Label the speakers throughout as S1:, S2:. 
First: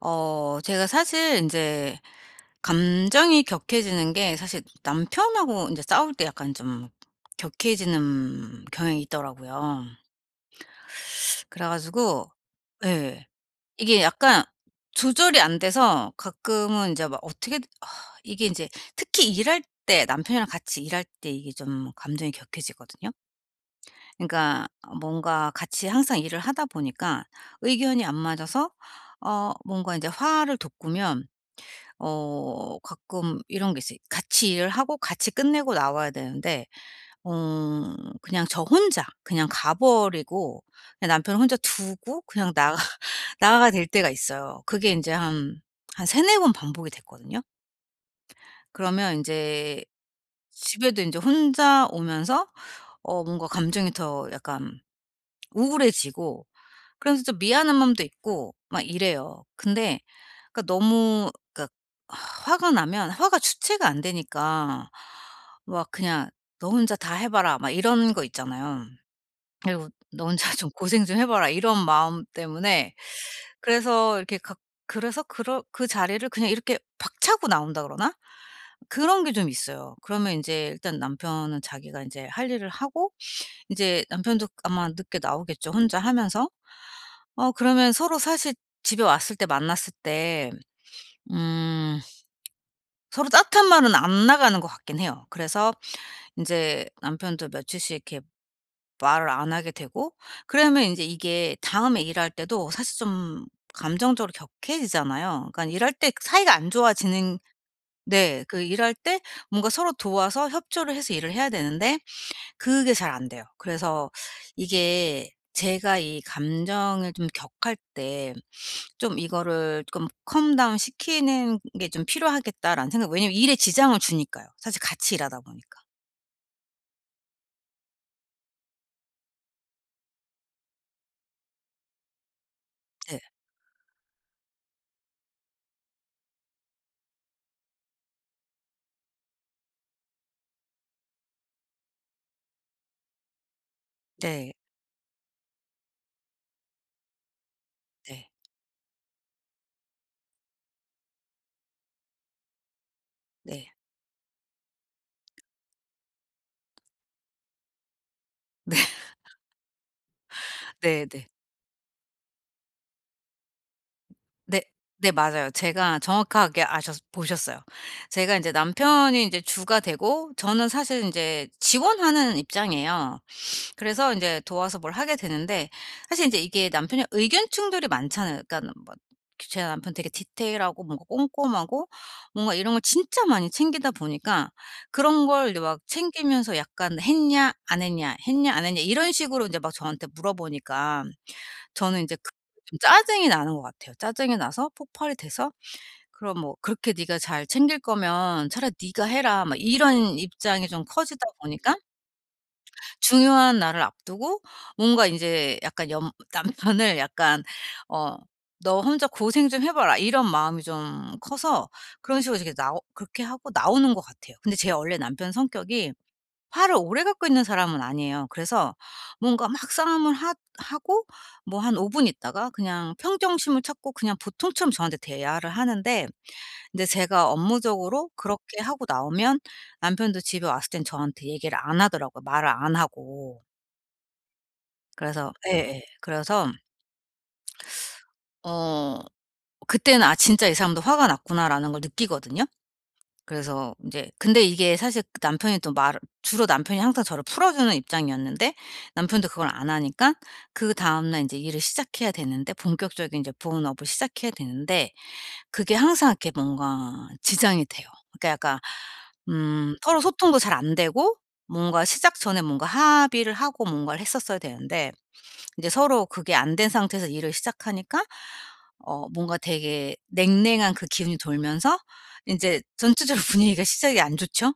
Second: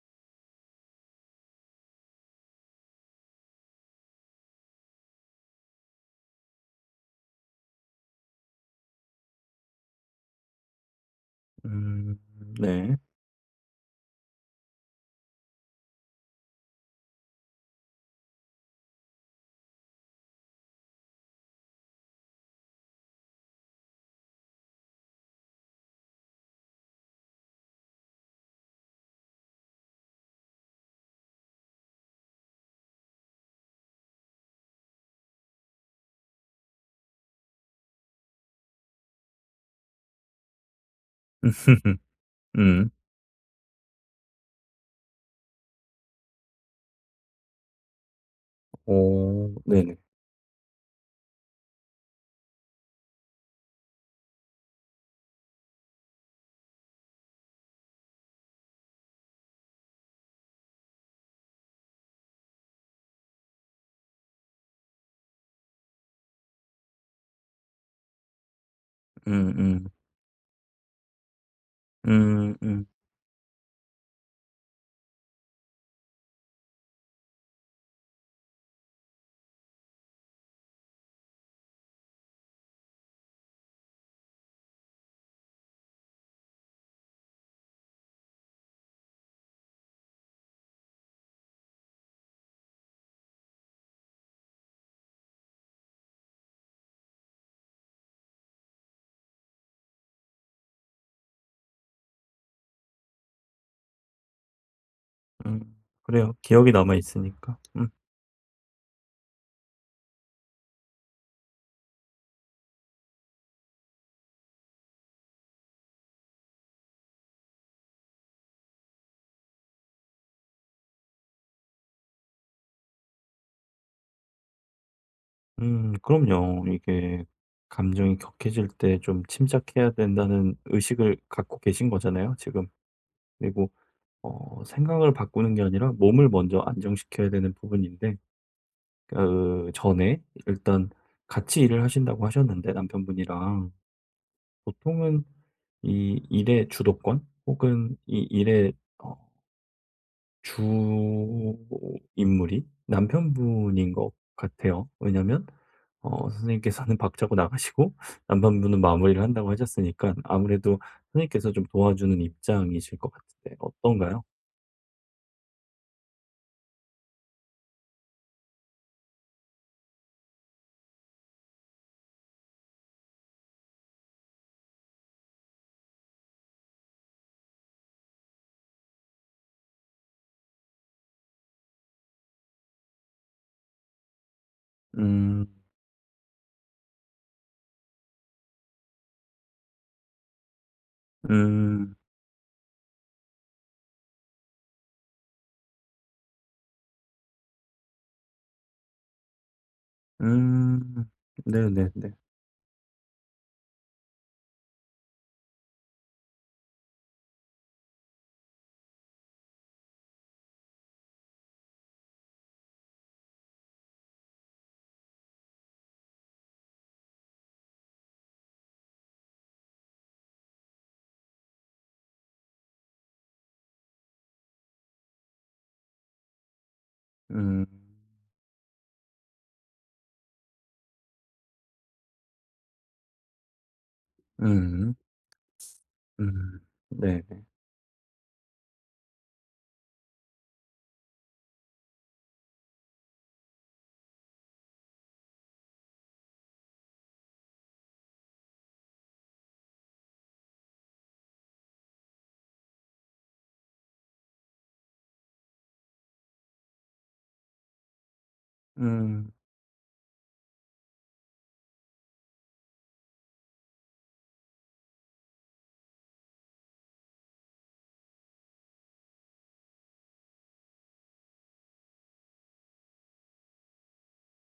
S1: 제가 사실 이제 감정이 격해지는 게 사실 남편하고 이제 싸울 때 약간 좀 격해지는 경향이 있더라고요. 그래
S2: 음
S1: 가지고
S2: 네.
S1: 예. 이게 약간 조절이 안 돼서 가끔은 이제 막 어떻게 아, 이게 이제 특히 일할 때 남편이랑 같이 일할 때 이게 좀 감정이 격해지거든요. 그러니까 뭔가 같이 항상 일을 하다 보니까 의견이 안 맞아서 뭔가 이제 화를 돋구면 가끔 이런 게 있어요. 같이 일을 하고 같이 끝내고 나와야 되는데 어 그냥 저 혼자 그냥 가 버리고 그냥 남편을 혼자 두고 그냥 나가
S2: 음.
S1: 나가 될 때가 있어요. 그게 이제 한 3-4번 반복이 됐거든요. 그러면 이
S2: 오
S1: 제
S2: 네네.
S1: 집에도 이제 혼자 오면서 뭔가 감정이 더 약간 우울해지고, 그래서 좀 미안한 마음도 있고 막 이래요. 근데 그러니까 너무 그러니까 화가 나면 화가 주체가 안 되니까 막 그냥 "너 혼자 다 해 봐라." 막 이런 거 있잖아요.
S2: 음음.
S1: 그리고 "너 혼자 좀 고생 좀 해 봐라." 이런 마음
S2: 음 음.
S1: 때문에 그래서 이렇게 각 그래서 그러 그 자리를 그냥 이렇게 박차고 나온다 그러나? 그런 게 좀 있어요. 그러면 이제 일단 남편은 자기가 이제 할 일을 하고, 이제 남편도 아마 늦게 나오겠죠, 혼자 하면서. 그러면 서로 사실 집에 왔을 때 만났을 때 음 서로 따뜻한 말은 안 나가는 것 같긴 해요. 그래서 이제 남편도 며칠씩 이렇게 말을 안 하게 되고, 그러면 이제 이게 다음에 일할 때도 사실 좀 감정적으로 격해지잖아요.
S2: 음.
S1: 그러니까 일할 때
S2: 그래요.
S1: 사이가 안
S2: 기억이 남아
S1: 좋아지는.
S2: 있으니까. 음.
S1: 네. 그 일할 때 뭔가 서로 도와서 협조를 해서 일을 해야 되는데 그게 잘 안 돼요. 그래서 이게 제가 이 감정을 좀 격할 때 좀 이거를 좀 '컴 다운 시키는 게 좀 필요하겠다.'라는 생각. 왜냐면 일에 지장을 주니까요. 사실 같이 일하다 보니까.
S2: 그럼요. 이게 감정이 격해질 때 좀 침착해야 된다는 의식을 갖고 계신 거잖아요, 지금.
S1: 네.
S2: 그리고 생각을 바꾸는 게 아니라 몸을 먼저 안정시켜야 되는 부분인데 그 전에 일단 같이 일을 하신다고 하셨는데 남편분이랑
S1: 네.
S2: 보통은 이 일의 주도권 혹은 이
S1: 네.
S2: 일의 어 주 인물이
S1: 네.
S2: 남편분인 것 같아요. 왜냐면 선생님께서는 박차고 나가시고
S1: 네.
S2: 남편분은 마무리를 한다고 하셨으니까 아무래도
S1: 네네.
S2: 선생님께서 좀 도와주는 입장이실 것 같은데 어떤가요?
S1: 네. 네, 맞아요. 제가 정확하게 아셨 보셨어요. 제가 이제 남편이 이제 주가 되고, 저는 사실 이제 지원하는 입장이에요. 그래서 이제 도와서 뭘 하게 되는데 사실 이제 이게 남편이 의견 충돌이 많잖아요. 그러니까 뭐 제 남편 되게 디테일하고 뭔가 꼼꼼하고 뭔가 이런 걸 진짜 많이 챙기다 보니까, 그런
S2: 음.
S1: 걸 이제 막 챙기면서 약간 "했냐? 안 했냐? 했냐? 안 했냐?" 이런 식으로 이제 막 저한테 물어보니까
S2: 음.
S1: 저는 이제 그 좀 짜증이 나는 것 같아요. 짜증이 나서 폭발이 돼서 "그럼 뭐 그렇게 네가 잘 챙길 거면 차라리 네가 해라." 막 이런 입장이
S2: 음.
S1: 좀 커지다 보니까
S2: 네네네.
S1: 중요한 날을 앞두고 뭔가 인제 약간 연 남편을 약간 어 "너 혼자 고생 좀 해 봐라." 이런 마음이 좀 커서 그런 식으로 이렇게 나오 그렇게 하고 나오는 것 같아요. 근데 제 원래 남편 성격이 화를 오래 갖고 있는 사람은 아니에요. 그래서 뭔가 막 싸움을 하 하고 뭐 한 5분 있다가 그냥 평정심을 찾고 그냥 보통처럼 저한테 대화를 하는데, 인제 제가
S2: 음.
S1: 업무적으로 그렇게 하고 나오면 남편도 집에 왔을 땐 저한테 얘기를 안 하더라고요, 말을 안 하고.
S2: 음.
S1: 그래서 예예. 그래서
S2: 음. 네네.
S1: 어 그때는 '아 진짜 이 사람도 화가 났구나.'라는 걸 느끼거든요. 그래서 인제 근데 이게 사실 그 남편이 또 말을 주로 남편이 항상 저를 풀어주는 입장이었는데 남편도 그걸 안 하니까 그다음 날 인제 일을 시작해야 되는데, 본격적인 인제 본업을 시작해야 되는데 그게 항상 이렇게 뭔가 지장이 돼요. 그러니까 약간
S2: 음.
S1: 서로 소통도 잘 안 되고 뭔가 시작 전에 뭔가 합의를 하고 뭔가를 했었어야 되는데 이제 서로 그게 안 된 상태에서 일을 시작하니까 뭔가 되게 냉랭한 그 기운이 돌면서 인제 전체적으로 분위기가 시작이 안 좋죠.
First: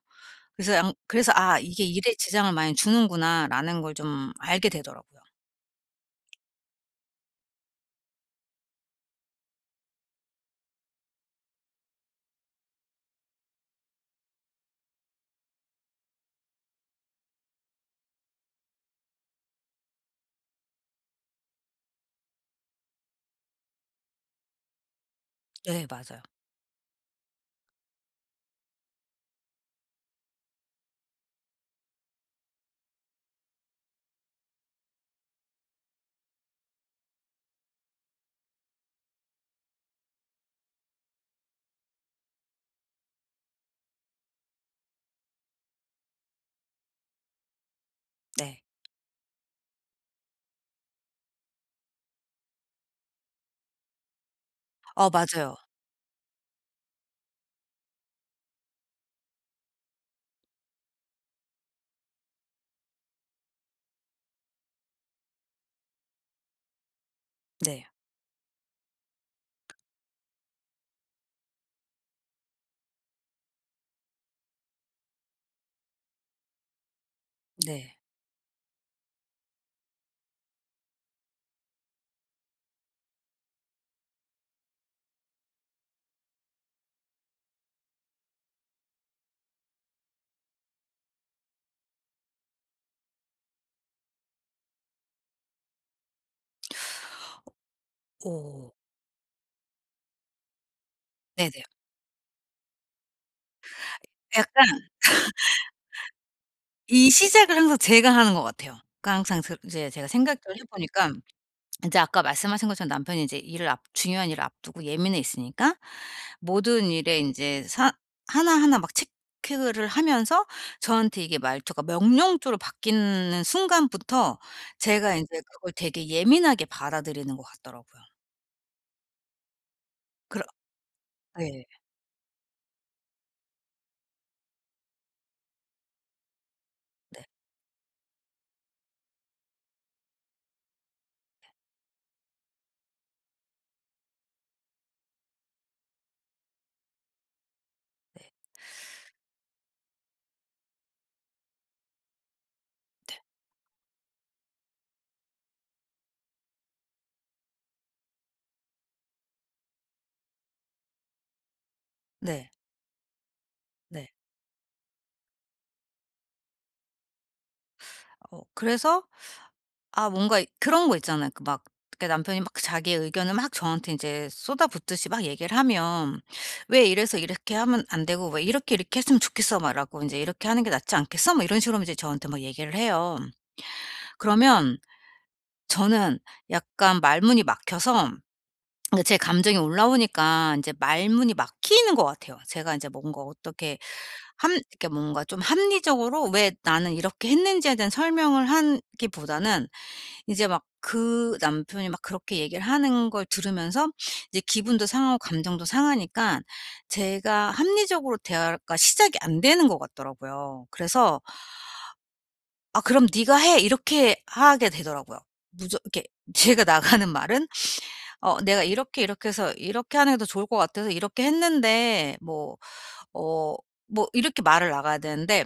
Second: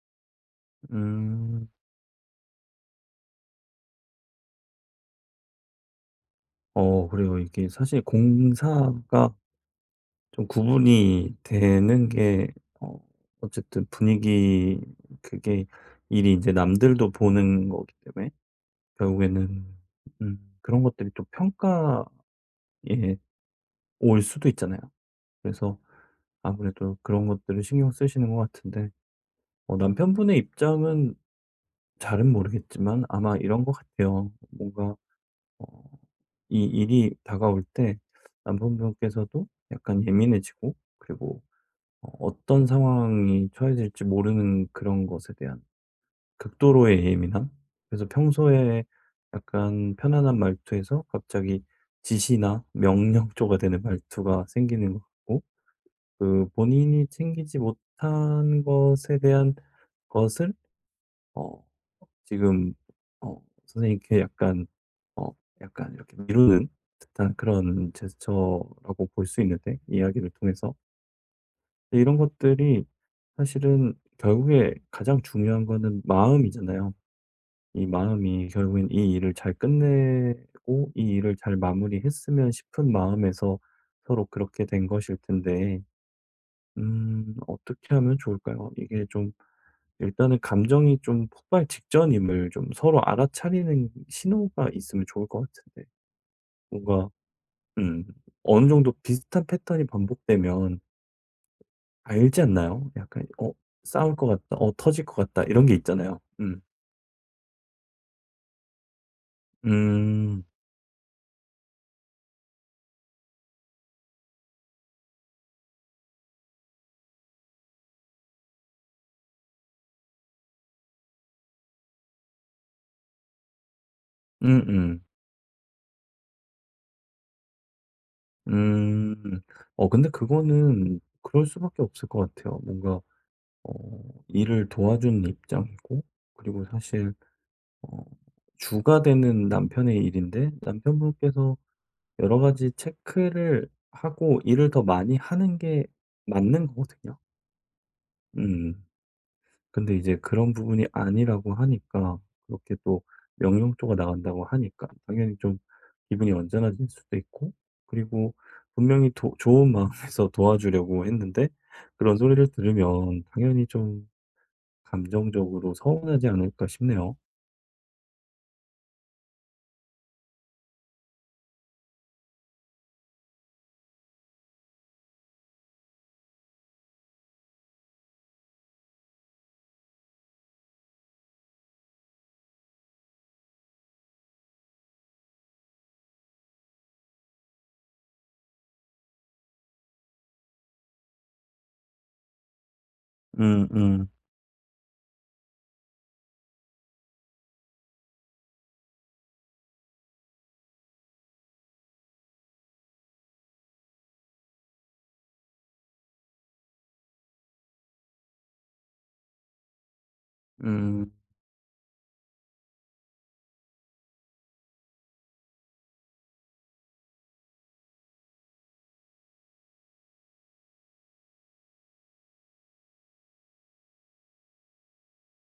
S1: 그래서 양 그래서 '아
S2: 음.
S1: 이게 일에 지장을 많이 주는구나.'라는 걸 좀 알게 되더라고요.
S2: 어 그래요. 이게 사실 공사가 좀 구분이 되는 게 어 어쨌든 분위기 그게 일이 이제 남들도 보는 거기 때문에 결국에는 그런 것들이 또 평가에 올 수도 있잖아요. 그래서
S1: 네, 맞아요.
S2: 아무래도 그런 것들을 신경 쓰시는 것 같은데 남편분의 입장은 잘은 모르겠지만 아마 이런 것 같아요. 뭔가 어 이 일이 다가올 때 남편분께서도 약간 예민해지고 그리고 어떤 상황이 처해질지 모르는 그런 것에 대한 극도로의 예민함? 그래서
S1: 네.
S2: 평소에 약간 편안한 말투에서 갑자기 지시나 명령조가 되는 말투가 생기는 것
S1: 어
S2: 같고,
S1: 맞아요.
S2: 그 본인이 챙기지 못한 것에 대한 것을 어 지금 선생님께 약간 어 약간 이렇게 미루는 듯한
S1: 네.
S2: 그런 제스처라고 볼 수 있는데 이야기를 통해서. 근데 이런 것들이 사실은 결국에 가장 중요한 거는 마음이잖아요. 이
S1: 네.
S2: 마음이 결국엔 이 일을 잘 끝내고 이 일을 잘 마무리했으면 싶은 마음에서 서로 그렇게 된 것일 텐데 어떻게 하면 좋을까요? 이게 좀 일단은 감정이 좀 폭발 직전임을 좀 서로 알아차리는 신호가 있으면 좋을 것 같은데. 뭔가 음 어느
S1: 오.
S2: 정도 비슷한 패턴이 반복되면
S1: 네네.
S2: 알지 않나요? 약간 '어 싸울 것 같다. 어
S1: 약간
S2: 터질 것 같다.' 이런 게 있잖아요. 음.
S1: 이 시작을 항상 제가 하는 것 같아요. 그러니까 항상 그 이제 제가 생각을
S2: 음.
S1: 해 보니까 이제 아까 말씀하신 것처럼 남편이 이제 일을 앞 중요한 일을 앞두고 예민해 있으니까 모든 일에 이제 사 하나하나 막 체크를 하면서 저한테 이게 말투가 명령조로 바뀌는 순간부터
S2: 음음.
S1: 제가 이제 그걸 되게 예민하게 받아들이는 것 같더라고요.
S2: 음. 음. 근데
S1: 그러
S2: 그거는 그럴
S1: 네,
S2: 수밖에 없을 것 같아요. 뭔가 어 일을 도와주는 입장이고 그리고 사실 어 주가 되는 남편의 일인데 남편분께서 여러 가지 체크를 하고 일을 더 많이 하는 게 맞는 거거든요. 음. 근데 이제 그런 부분이 아니라고 하니까 그렇게 또 명령조가 나간다고 하니까 당연히 좀 기분이 언짢아질 수도 있고 그리고 분명히 좋은 마음에서 도와주려고 했는데 그런 소리를
S1: 네.
S2: 들으면 당연히 좀
S1: 네.
S2: 감정적으로 서운하지 않을까 싶네요.
S1: 그래서 아, 뭔가 그런 거 있잖아요. 그 막 그 남편이 막 자기의 의견을 막 저한테 이제 쏟아붓듯이 막 얘기를 하면 "왜 이래서 이렇게 하면 안 되고 왜 이렇게, 이렇게 했으면 좋겠어." 막이고이제 이렇게 하는 게 낫지 않겠어?" 뭐 이런 식으로 이제 저한테 막 얘기를 해요. 그러면 저는 약간 말문이 막혀서, 그러니까 제 감정이 올라오니까 이제 말문이 막히는 것 같아요. 제가 이제 뭔가
S2: 음,
S1: 어떻게
S2: 음,
S1: 이렇게 뭔가 좀 합리적으로 왜 나는 이렇게 했는지에 대한 설명을 하기보다는 이제 막 그 남편이 막 그렇게 얘기를 하는 걸 들으면서 이제 기분도 상하고 감정도 상하니까 제가 합리적으로 대화가 시작이 안 되는 것 같더라고요.
S2: 음,
S1: 그래서 "아 그럼 네가 해." 이렇게 하게 되더라고요. 무조 이렇게 제가 나가는 말은 "어 내가 이렇게 이렇게 해서 이렇게 하는 게 더 좋을 것 같아서 이렇게 했는데." 뭐 어 뭐 이렇게 말을 나가야 되는데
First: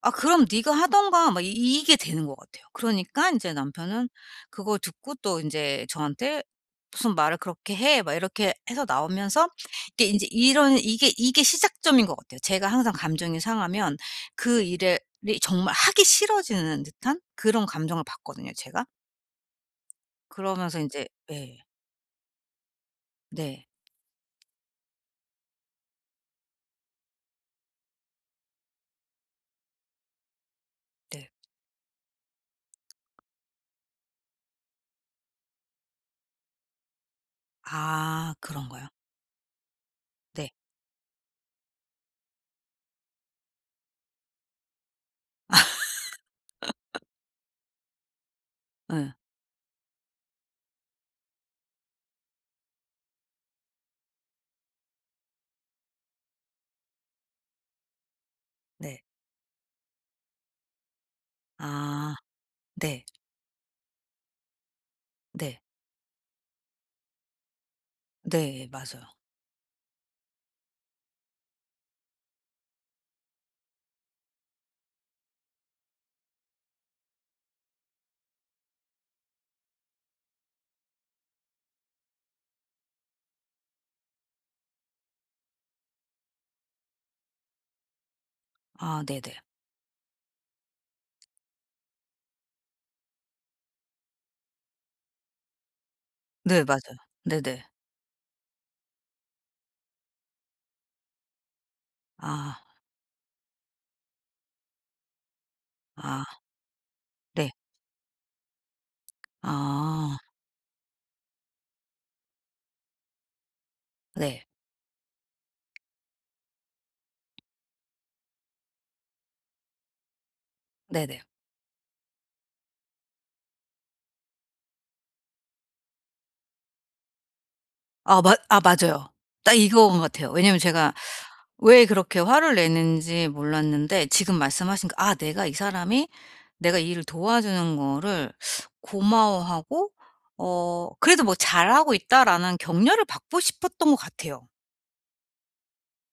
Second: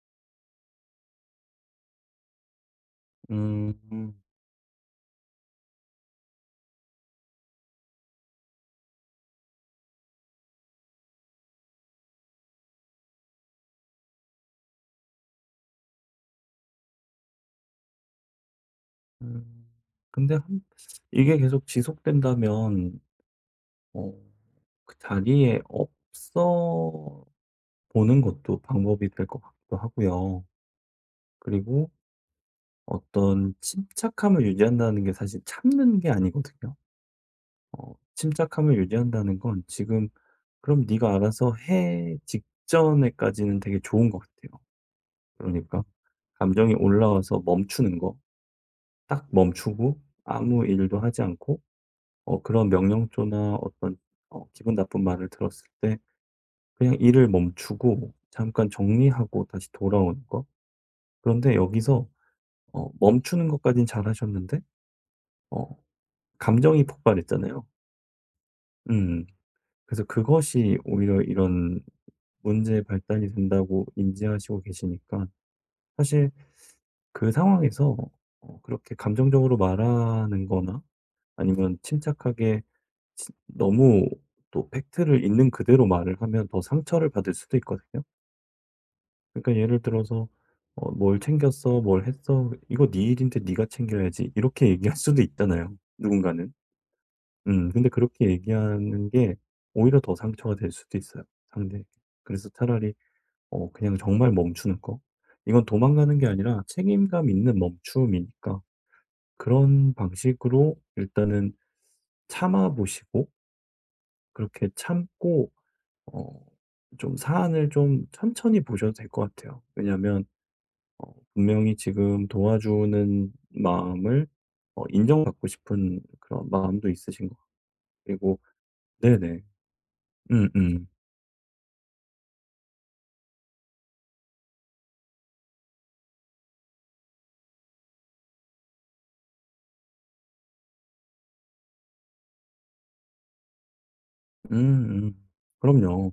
S1: "아 그럼 네가 하던가." 막 이 이게 되는 것 같아요. 그러니까 인제
S2: 음,
S1: 남편은
S2: 음.
S1: 그걸 듣고 또 인제 저한테 "무슨 말을 그렇게 해." 막 이렇게 해서 나오면서 이게 인제 이런 이게 시작점인 것 같아요. 제가 항상 감정이 상하면 그 일에 이 정말 하기 싫어지는 듯한 그런 감정을 받거든요, 제가.
S2: 음. 근데 한-
S1: 그러면서 인제
S2: 이게
S1: 예.
S2: 계속 지속된다면
S1: 네.
S2: 어 그 자리에 없어 보는 것도 방법이 될 것 같기도 하고요.
S1: 네.
S2: 그리고 어떤 침착함을 유지한다는 게 사실 참는 게 아니거든요.
S1: 아,
S2: 침착함을
S1: 그런가요?
S2: 유지한다는 건 지금
S1: 네.
S2: "그럼 네가 알아서 해." 직전에까지는 되게 좋은 것 같아요. 그러니까 감정이 올라와서 멈추는 거.
S1: 예.
S2: 딱 멈추고 아무 일도 하지 않고 그런 명령조나 어떤 기분 나쁜 말을 들었을 때 그냥 일을 멈추고 잠깐
S1: 네.
S2: 정리하고 다시 돌아오는 거. 그런데 여기서
S1: 아, 네.
S2: 멈추는 것까진 잘하셨는데
S1: 네.
S2: 어 감정이 폭발했잖아요.
S1: 네, 맞아요.
S2: 음. 그래서 그것이 오히려 이런 문제의 발단이 된다고 인지하시고 계시니까 사실 그 상황에서 그렇게 감정적으로 말하는 거나 아니면 침착하게 치 너무 또 팩트를 있는 그대로 말을 하면 더 상처를 받을 수도 있거든요.
S1: 아 네네.
S2: 그러니까 예를 들어서 "뭘 챙겼어? 뭘 했어? 이거 네 일인데 네가 챙겨야지." 이렇게 얘기할 수도 있잖아요, 누군가는.
S1: 네, 네, 맞아요. 네네.
S2: 근데 그렇게 얘기하는 게 오히려 더 상처가 될 수도 있어요, 상대에게. 그래서
S1: 아.
S2: 차라리 그냥 정말 멈추는 거. 이건 도망가는 게
S1: 아
S2: 아니라 책임감
S1: 네.
S2: 있는 멈춤이니까 그런
S1: 아
S2: 방식으로 일단은 참아 보시고
S1: 네.
S2: 그렇게 참고 어 좀 사안을 좀 천천히 보셔도 될 것 같아요. 왜냐면
S1: 네네.
S2: 분명히 지금 도와주는 마음을 인정받고 싶은 그런 마음도 있으신 것
S1: 아 맞
S2: 같고,
S1: 아 맞아요.
S2: 네네.
S1: 딱 이거인 것 같아요.
S2: 음,
S1: 왜냐면
S2: 음,
S1: 제가 왜 그렇게 화를 내는지 몰랐는데 지금 말씀하신 거 '아 내가 이 사람이 내가 이 일을 도와주는 거를 고마워하고 그래도 뭐 잘하고 있다.'라는 격려를 받고 싶었던 것 같아요.
S2: 음, 음. 그럼요.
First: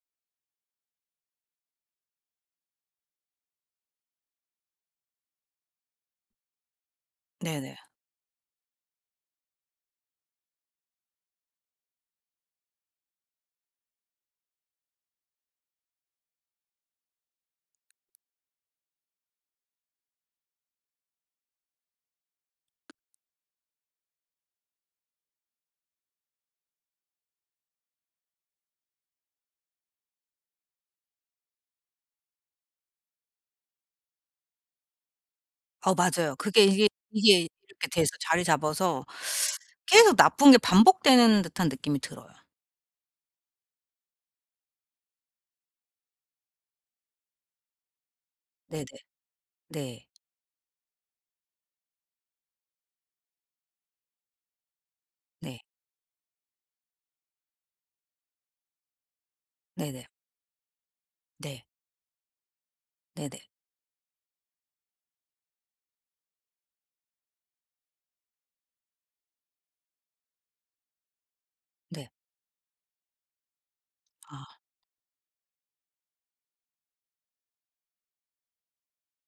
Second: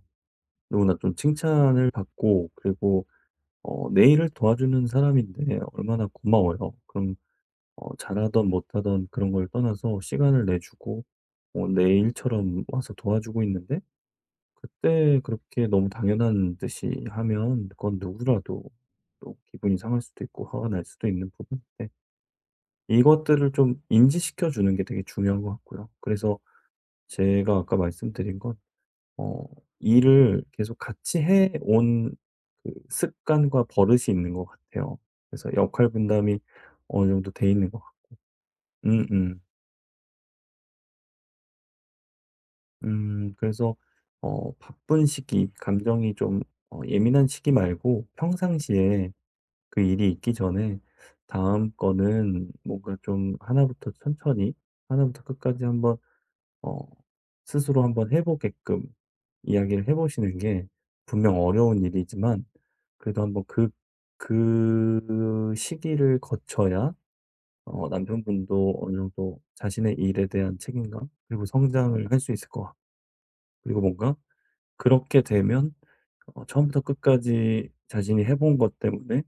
S2: 누구나 좀 칭찬을 받고, 그리고 내 일을 도와주는 사람인데 얼마나 고마워요. 그럼
S1: 네네.
S2: 잘하던 못하던 그런 걸 떠나서 시간을 내주고, 내 일처럼 와서 도와주고 있는데, 그때 그렇게 너무 당연한 듯이 하면 그건 누구라도 또 기분이 상할 수도 있고 화가 날 수도 있는 부분인데 이것들을 좀 인지시켜 주는 게 되게 중요한 것 같고요. 그래서 제가 아까 말씀드린 건 어, 일을 계속 같이 해온 그 습관과 버릇이 있는 것 같아요. 그래서 역할
S1: 어 맞아요.
S2: 분담이
S1: 그게 이게
S2: 어느 정도
S1: 이게
S2: 돼 있는 것
S1: 이렇게
S2: 같아요.
S1: 돼서 자리 잡아서
S2: 음, 음.
S1: 계속 나쁜 게 반복되는 듯한 느낌이 들어요.
S2: 그래서 바쁜 시기, 감정이 좀 예민한 시기 말고
S1: 네네.
S2: 평상시에 그
S1: 네.
S2: 일이 있기 전에 다음 거는 뭔가 좀 하나부터 천천히 하나부터
S1: 네.
S2: 끝까지 한번 어, 스스로 한번 해보게끔 이야기를
S1: 네네.
S2: 해보시는 게 분명
S1: 네.
S2: 어려운 일이지만 그래도
S1: 네네.
S2: 한번 그, 그 시기를 거쳐야 남편분도 어느 정도 자신의 일에 대한 책임감 그리고
S1: 네.
S2: 성장을 할 수 있을 것 같고 그리고 뭔가
S1: 아
S2: 그렇게 되면 처음부터 끝까지 자신이 해본 것 때문에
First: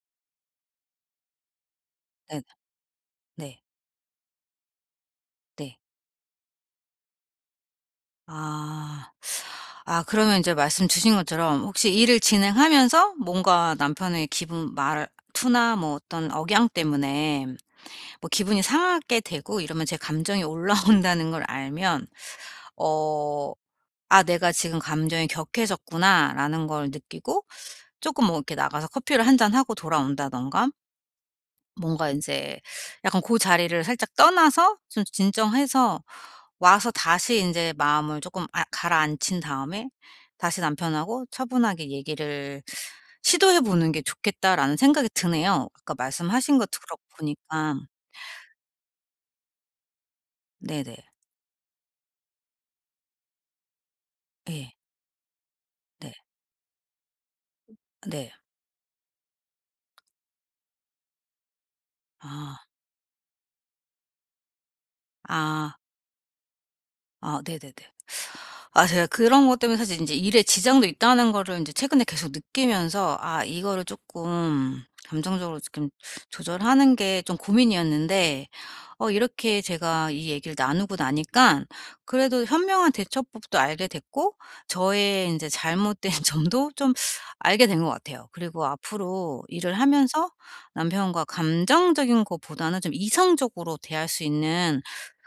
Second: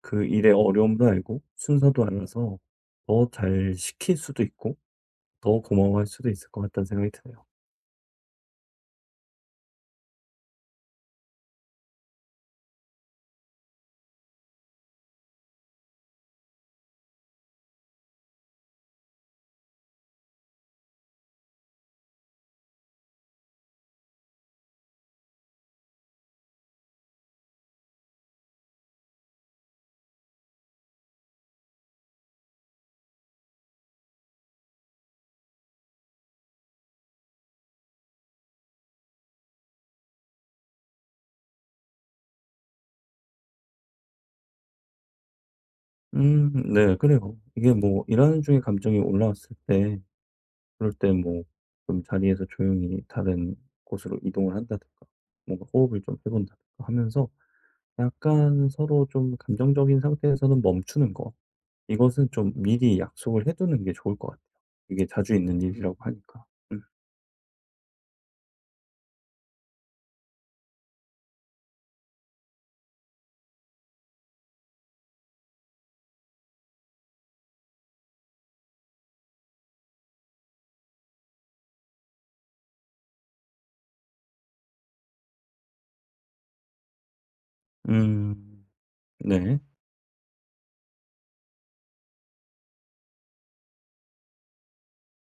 S2: 그 일의 어려움도 알고 순서도
S1: 네네.
S2: 알아서 더
S1: 네.
S2: 잘 시킬 수도 있고 더
S1: 네.
S2: 고마워할 수도 있을 것 같다는 생각이 드네요.
S1: 아. 아, 그러면 이제 말씀 주신 것처럼 혹시 일을 진행하면서 뭔가 남편의 기분 말투나 뭐 어떤 억양 때문에 뭐 기분이 상하게 되고 이러면 제 감정이 올라온다는 걸 알면 어 '아 내가 지금 감정이 격해졌구나.'라는 걸 느끼고 조금 뭐 이렇게 나가서 커피를 한 잔 하고 돌아온다든가, 뭔가 인제 약간 고 자리를 살짝 떠나서 좀 진정해서 와서 다시 인제 마음을 쪼끔 가라앉힌 다음에 다시 남편하고 차분하게 얘기를 시도해 보는 게 좋겠다라는 생각이 드네요. 아까 말씀하신 거 들어
S2: 네, 그래요. 이게
S1: 보니까.
S2: 뭐 일하는 중에 감정이 올라왔을 때 그럴
S1: 네네.
S2: 때 뭐 좀 자리에서 조용히 다른 곳으로 이동을
S1: 예.
S2: 한다든가 뭔가 호흡을
S1: 네.
S2: 좀 해본다든가 하면서
S1: 네.
S2: 약간 서로 좀 감정적인 상태에서는 멈추는 거 이것은 좀
S1: 아.
S2: 미리 약속을 해두는 게 좋을 것 같아요. 이게 자주 있는
S1: 아.
S2: 일이라고 하니까. 음,
S1: 아 네네네. 아 제가 그런 것 때문에 사실 인제 일에 지장도 있다는 거를 인제 최근에 계속 느끼면서 '아 이거를 쪼끔 감정적으로 지금 조절하는 게 좀 고민이었는데.' 이렇게 제가 이 얘기를 나누고 나니깐 그래도 현명한 대처법도 알게 됐고, 저의 인제 잘못된 점도 좀 알게 된 것 같아요.
S2: 음,
S1: 그리고 앞으로
S2: 네.
S1: 일을 하면서 남편과 감정적인 것보다는 좀 이성적으로 대할 수 있는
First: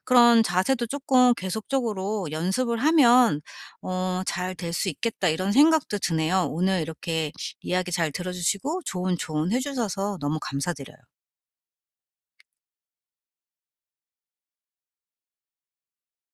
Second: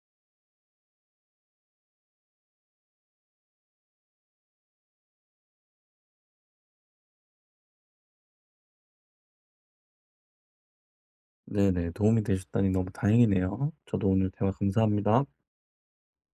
S1: 그런 자세도 조금 계속적으로 연습을 하면 '잘 될 수 있겠다.' 이런 생각도 드네요. 오늘 이렇게 이야기 잘 들어 주시고 좋은 조언 해 주셔서 너무 감사드려요.
S2: 네네. 도움이 되셨다니 너무 다행이네요. 저도 오늘 대화 감사합니다.